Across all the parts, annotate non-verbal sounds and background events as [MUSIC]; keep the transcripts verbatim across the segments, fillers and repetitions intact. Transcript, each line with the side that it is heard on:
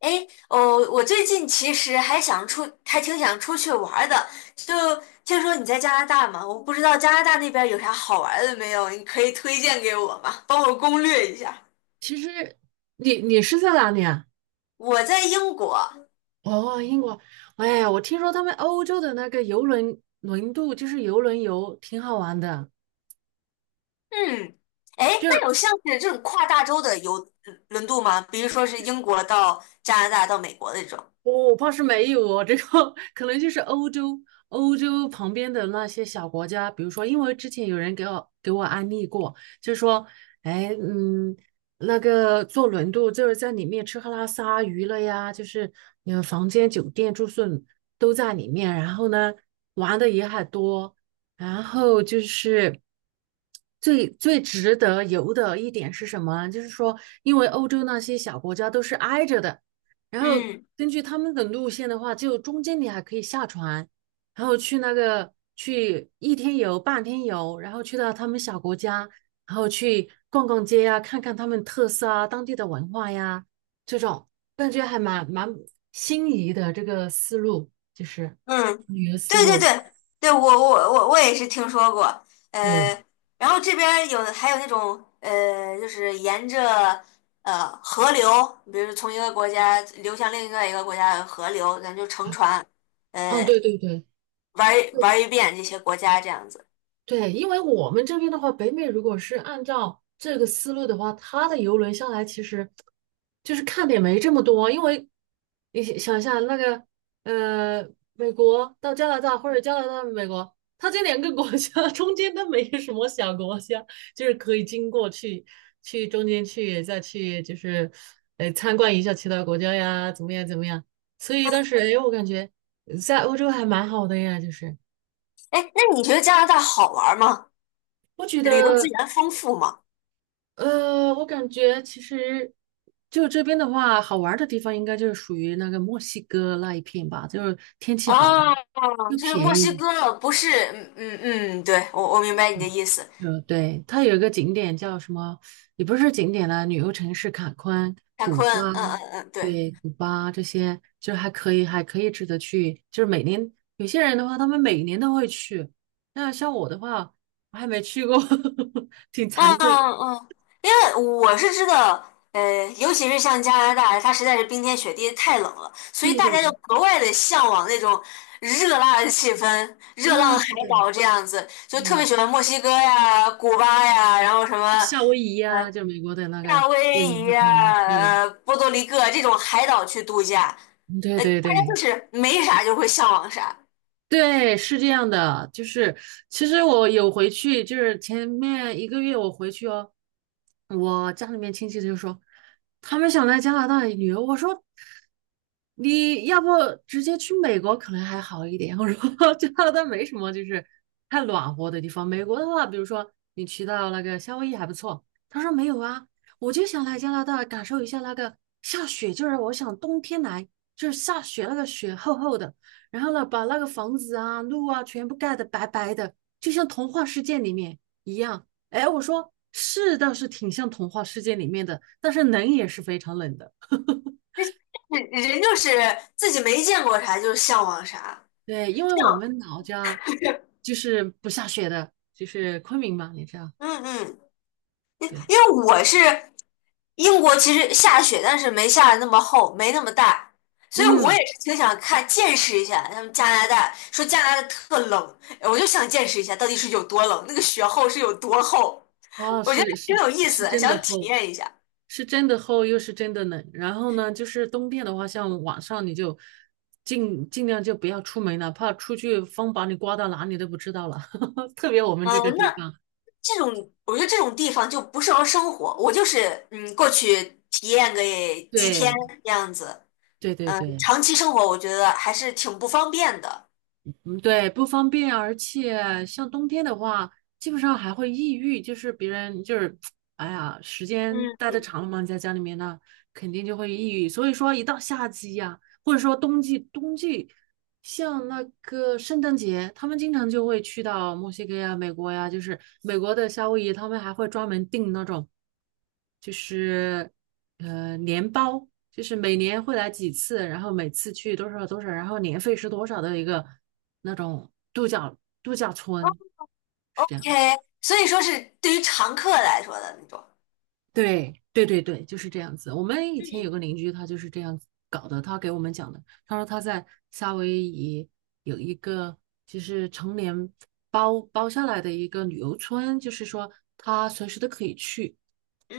left: 哎，哦，我最近其实还想出，还挺想出去玩儿的。就听说你在加拿大嘛，我不知道加拿大那边有啥好玩儿的没有，你可以推荐给我吗？帮我攻略一下。
right: 其实你你是在哪里啊？
left: 我在英国，
right: 哦，英国。哎，我听说他们欧洲的那个游轮轮渡，就是游轮游，挺好玩的。
left: 嗯，哎，
right: 就是
left: 那有像是这种跨大洲的游轮渡吗？比如说是英国到加拿大到美国的这种。
right: 我怕是没有哦，这个 [LAUGHS] 可能就是欧洲，欧洲旁边的那些小国家，比如说，因为之前有人给我给我安利过，就说，哎，嗯，那个坐轮渡就是在里面吃喝拉撒娱乐呀，就是你们房间、酒店、住宿都在里面，然后呢，玩的也很多，然后就是。最最值得游的一点是什么呢？就是说，因为欧洲那些小国家都是挨着的，然后
left: 嗯。
right: 根据他们的路线的话，就中间你还可以下船，然后去那个去一天游、半天游，然后去到他们小国家，然后去逛逛街呀、看看他们特色啊、当地的文化呀，这种感觉还蛮蛮心仪的这个思路，就是
left: 嗯，
right: 旅游思
left: 对对
right: 路。
left: 对对，我我我我也是听说过，呃，
right: 对，
left: 然后这边儿有还有那种呃，就是沿着呃河流，比如说从一个国家流向另外一个国家的河流，咱就乘船，
right: 嗯，
left: 呃，
right: 对对对。
left: 玩儿玩儿一遍这些国家这样子。
right: 对，因为我们这边的话，北美如果是按照这个思路的话，它的游轮下来其实就是看点没这么多，因为你想想一下那个呃，美国到加拿大或者加拿大到美国，它这两个国家 [LAUGHS] 中间都没有什么小国家，就是可以经过去去中间去再去就是呃参观一下其他国家呀，怎么样怎么样？所以当时哎，我感觉在欧洲还蛮好的呀，就是
left: 哎，那你觉得加拿大好玩儿吗？
right: 我觉
left: 旅游资
right: 得。
left: 源丰富吗？
right: 呃，我感觉其实就这边的话，好玩儿的地方应该就是属于那个墨西哥那一片吧，就是天气好啊
left: 哦，
right: 又
left: 就是墨
right: 便
left: 西
right: 宜。
left: 哥，不是，嗯嗯嗯，对，我我明白你的意思。
right: 呃，对，它有一个景点叫什么，也不是景点啦，旅游城市坎昆、
left: 坎
right: 古
left: 昆，
right: 巴，
left: 嗯嗯嗯，对。
right: 对，古巴这些就是还可以，还可以值得去。就是每年有些人的话，他们每年都会去，那像我的话，我还没去过，[LAUGHS] 挺惭
left: 嗯
right: 愧的。
left: 嗯，因为我是知道，呃，尤其是像加拿大，它实在是冰天雪地太冷了，所以
right: 对
left: 大
right: 对
left: 家就
right: 对，
left: 格外的向往那种热辣的气氛，热
right: 啊，
left: 浪海
right: 是的，
left: 岛这样子，就特别
right: 对。
left: 喜欢墨西哥呀、古巴呀，然后什么
right: 是夏威夷
left: 呃
right: 呀、就美国的那个，
left: 夏威
right: 对，
left: 夷
right: 它可
left: 呀、
right: 以，对，
left: 呃波多黎各这种海岛去度假，
right: 嗯对
left: 呃，大
right: 对
left: 家就
right: 对，
left: 是没啥就会向往啥，
right: 对，是这样的，就是其实我有回去，就是前面一个月我回去哦，我家里面亲戚就说他们想来加拿大旅游，我说你要不直接去美国可能还好一点，我说 [LAUGHS] 加拿大没什么就是太暖和的地方，美国的话，比如说你去到那个夏威夷还不错，他说没有啊，我就想来加拿大感受一下那个下雪，就是我想冬天来，就是下雪那个雪厚厚的。然后呢，把那个房子啊、路啊全部盖得白白的，就像童话世界里面一样。哎，我说是倒是挺像童话世界里面的，但是冷也是非常冷的。[LAUGHS]
left: 人人就是自己没见过啥就向往啥，
right: 对，因为我
left: 像
right: 们老家
left: [LAUGHS]
right: 就是不下雪的，就是昆明嘛，你知道？
left: 嗯嗯。
right: 对，
left: 因为我是英国，其实下雪，但是没下的那么厚，没那么大，所以我
right: 嗯，
left: 也是挺想看见识一下他们加拿大。说加拿大特冷，我就想见识一下到底是有多冷，那个雪厚是有多厚。
right: 哦，
left: 我觉得
right: 是
left: 挺
right: 是
left: 有意
right: 是
left: 思，
right: 真的
left: 想体
right: 厚。
left: 验一下。
right: 是真的厚又是真的冷。然后呢，就是冬天的话，像晚上你就尽尽量就不要出门了，怕出去风把你刮到哪里都不知道了。[LAUGHS] 特别我们这
left: 嗯，
right: 个
left: 那
right: 地方，
left: 这种我觉得这种地方就不适合生活，我就是嗯过去体验个几天
right: 对
left: 这样子，
right: 对对对，
left: 长期生活我觉得还是挺不方便的。
right: 嗯对，不方便，而且像冬天的话，基本上还会抑郁，就是别人就是 [TSK]。哎呀，时间
left: 嗯
right: 待的
left: 嗯。
right: 长了嘛，在家里面呢，肯定就会抑郁。所以说，一到夏季呀、或者说冬季，冬季像那个圣诞节，他们经常就会去到墨西哥呀、美国呀，就是美国的夏威夷，他们还会专门订那种，就是呃年包，就是每年会来几次，然后每次去多少多少，然后年费是多少的一个那种度假度假村，是这
left: OK，
right: 样。
left: 所以说是对于常客来说的那种。
right: 对对对对，就是这样子。我们以前有
left: 嗯，
right: 个邻居，他就是这样子搞的。他给我们讲的，他说他在夏威夷有一个就是成年包包下来的一个旅游村，就是说他随时都可以去，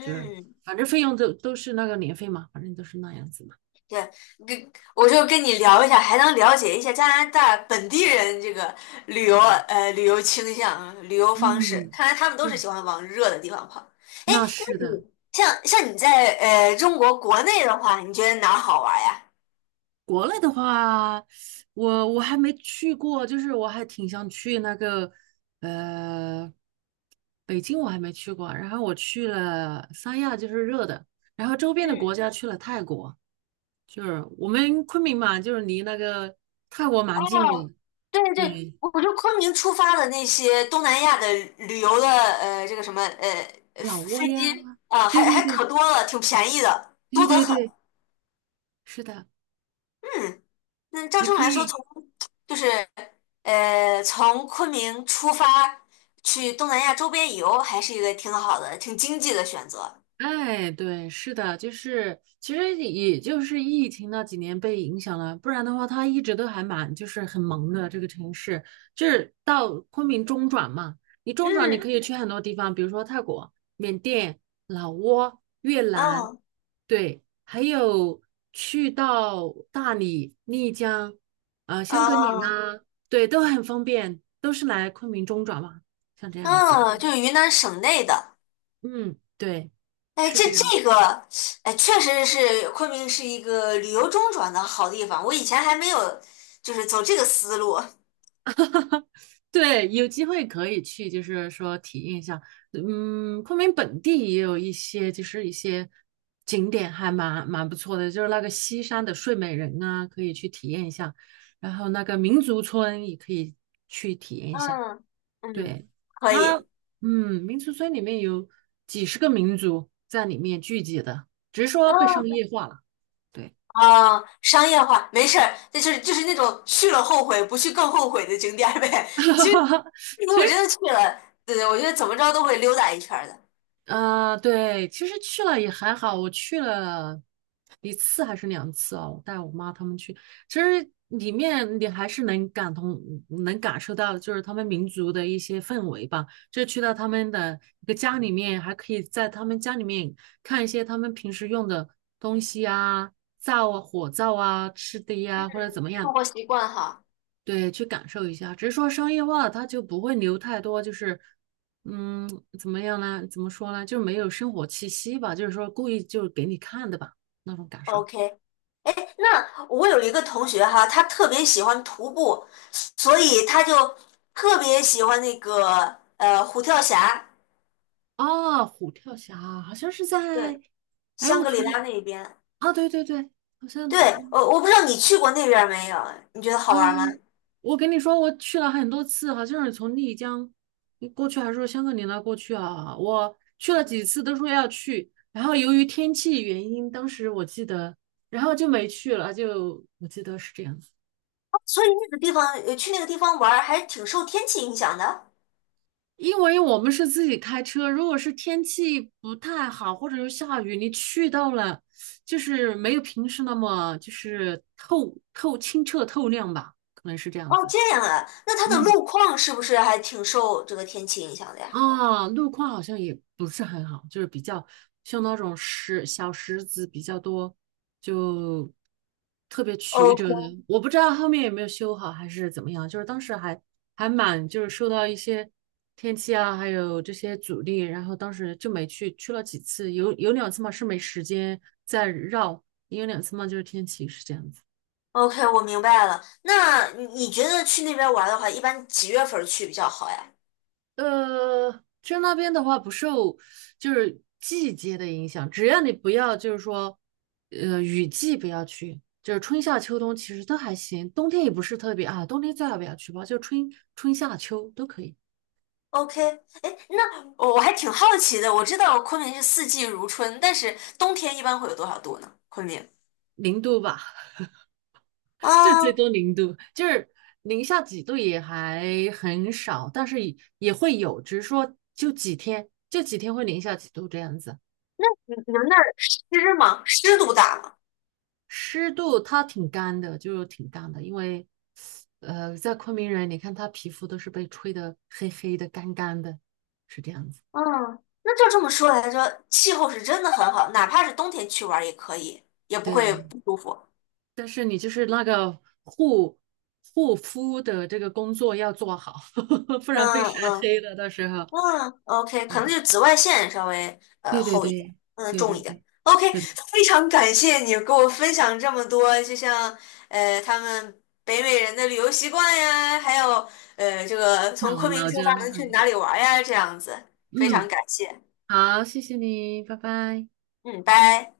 right: 就是反正费用都都是那个年费嘛，反正都是那样子嘛。
left: 对，跟我就跟你聊一下，还能了解一下加拿大本地人这个旅游
right: 对，
left: 呃旅游倾向、旅游方式。
right: 嗯，
left: 看来他们都是
right: 对，
left: 喜欢往热的地方跑。哎，
right: 那是
left: 那你
right: 的。
left: 像像你在呃中国国内的话，你觉得哪儿好玩呀？
right: 国内的话，我我还没去过，就是我还挺想去那个呃北京，我还没去过。然后我去了三亚，就是热的，然后周边的国
left: 嗯。
right: 家去了泰国，就是我们昆明嘛，就是离那个泰国蛮近
left: 哦，
right: 的，
left: 对对，
right: 对，
left: 我就昆明出发的那些东南亚的旅游的，呃，这个什么，呃，呃
right: 老挝
left: 飞机，
right: 呀，
left: 啊、
right: 对
left: 还
right: 对
left: 还可
right: 对
left: 多了，挺便宜的，
right: 对
left: 多得
right: 对对，
left: 很。
right: 是的，
left: 嗯，那照
right: 你
left: 这么
right: 可
left: 来说，从
right: 以。
left: 就是呃，从昆明出发去东南亚周边游，还是一个挺好的、挺经济的选择。
right: 哎，对，是的，就是其实也就是疫情那几年被影响了，不然的话，它一直都还蛮就是很萌的这个城市，就是到昆明中转嘛，你中转你
left: 嗯，
right: 可以去很多地方，比如说泰国、缅甸、老挝、越南，
left: 嗯
right: 对，还有去到大理、丽江、呃香格里
left: 嗯
right: 拉，对，都很方便，都是来昆明中转嘛，像这样子，
left: 嗯，就是云南省内的。
right: 嗯，对，
left: 哎，
right: 是
left: 这
right: 这样。
left: 这个，哎，确实是昆明是一个旅游中转的好地方。我以前还没有，就是走这个思路。
right: 对，有机会可以去，就是说体验一下。嗯，昆明本地也有一些，就是一些景点还蛮蛮不错的，就是那个西山的睡美人啊，可以去体验一下。然后那个民族村也可以去体验一下。
left: 嗯嗯，
right: 对，
left: 可
right: 它，
left: 以。
right: 嗯，民族村里面有几十个民族在里面聚集的，只是说
left: 嗯
right: 被商业化了。对，
left: 啊，商业化没事儿，那就是就是那种去了后悔，不去更后悔的景点儿呗。[LAUGHS] 其实
right: [LAUGHS]
left: 如果真的去了，对对，我觉得怎么着都会溜达一圈儿的。
right: 啊，对，其实去了也还好，我去了一次还是两次哦，我带我妈他们去，其实里面你还是能感同，能感受到就是他们民族的一些氛围吧。就去到他们的一个家里面，还可以在他们家里面看一些他们平时用的东西啊，灶啊、火灶啊、吃的呀，或者怎么样，
left: 生活习惯哈。
right: 对，去感受一下。只是说商业化，它就不会留太多，就是，嗯，怎么样呢？怎么说呢？就是没有生活气息吧，就是说故意就是给你看的吧，那种感受。
left: OK，哎，那我有一个同学哈，他特别喜欢徒步，所以他就特别喜欢那个呃虎跳峡，
right: 哦，虎跳峡好像是
left: 对，
right: 在，哎，
left: 香
right: 我
left: 格里
right: 突然，
left: 拉那边。
right: 啊，对对对，好像，
left: 对，我我不知道你去过那边儿没有？你觉得好玩吗？
right: 嗯，我跟你说，我去了很多次，好像是从丽江过去，还是说香格里拉过去啊？我去了几次，都说要去，然后由于天气原因，当时我记得，然后就没去了，就我记得是这样子。
left: 哦所以那个地方，呃，去那个地方玩儿还挺受天气影响的。
right: 因为我们是自己开车，如果是天气不太好，或者是下雨，你去到了，就是没有平时那么就是透透清澈透亮吧，可能是这样
left: 哦，
right: 子。
left: 这样啊，那它的
right: 嗯，
left: 路况是不是还挺受这个天气影响的呀
right: 啊，路况好像也不是很好，就是比较像那种石小石子比较多，就特别曲
left: ？OK
right: 折的。我不知道后面有没有修好还是怎么样，就是当时还还蛮就是受到一些天气啊，还有这些阻力，然后当时就没去，去了几次，有有两次嘛是没时间再绕，也有两次嘛就是天气是这样子。
left: OK，我明白了。那你你觉得去那边玩儿的话，一般几月份儿去比较好呀？
right: 呃，去那边的话不受就是季节的影响，只要你不要就是说，呃，雨季不要去，就是春夏秋冬其实都还行，冬天也不是特别啊，冬天最好不要去吧，就春春夏秋都可以，
left: OK，哎，那我我还挺好奇的。我知道昆明是四季如春，但是冬天一般会有多少度呢？昆明
right: 零度吧，[LAUGHS] 就最
left: 啊，
right: 多零度，就是零下几度也还很少，但是也也会有，只是说就几天，就几天会零下几度这样子。
left: 你你们那儿湿吗？湿度大吗？
right: 湿度它挺干的，就是挺干的，因为呃，在昆明人，你看他皮肤都是被吹得黑黑的、干干的，是这样子。
left: 嗯，那就这么说来着，气候是真的很好，哪怕是冬天去玩儿也可以，也不会
right: 对，
left: 不舒服。
right: 但是你就是那个护护肤的这个工作要做好，[LAUGHS] 不然被
left: 嗯
right: 晒
left: 嗯。
right: 黑了。到时候，
left: 嗯，OK，可能就是紫外线稍微呃
right: 对对
left: 厚一点，
right: 对
left: 嗯，
right: 对
left: 重一
right: 对
left: 点。
right: 对，
left: OK，
right: 是的，
left: [LAUGHS] 非常感谢你给我分享这么多，就像呃他们北美人的旅游习惯呀，还有呃这个从
right: 那我
left: 昆明
right: 老
left: 出发
right: 家，
left: 能去哪里玩呀，这样子，非常
right: 嗯，
left: 感谢。
right: 好，谢谢你，拜拜。
left: 嗯，拜。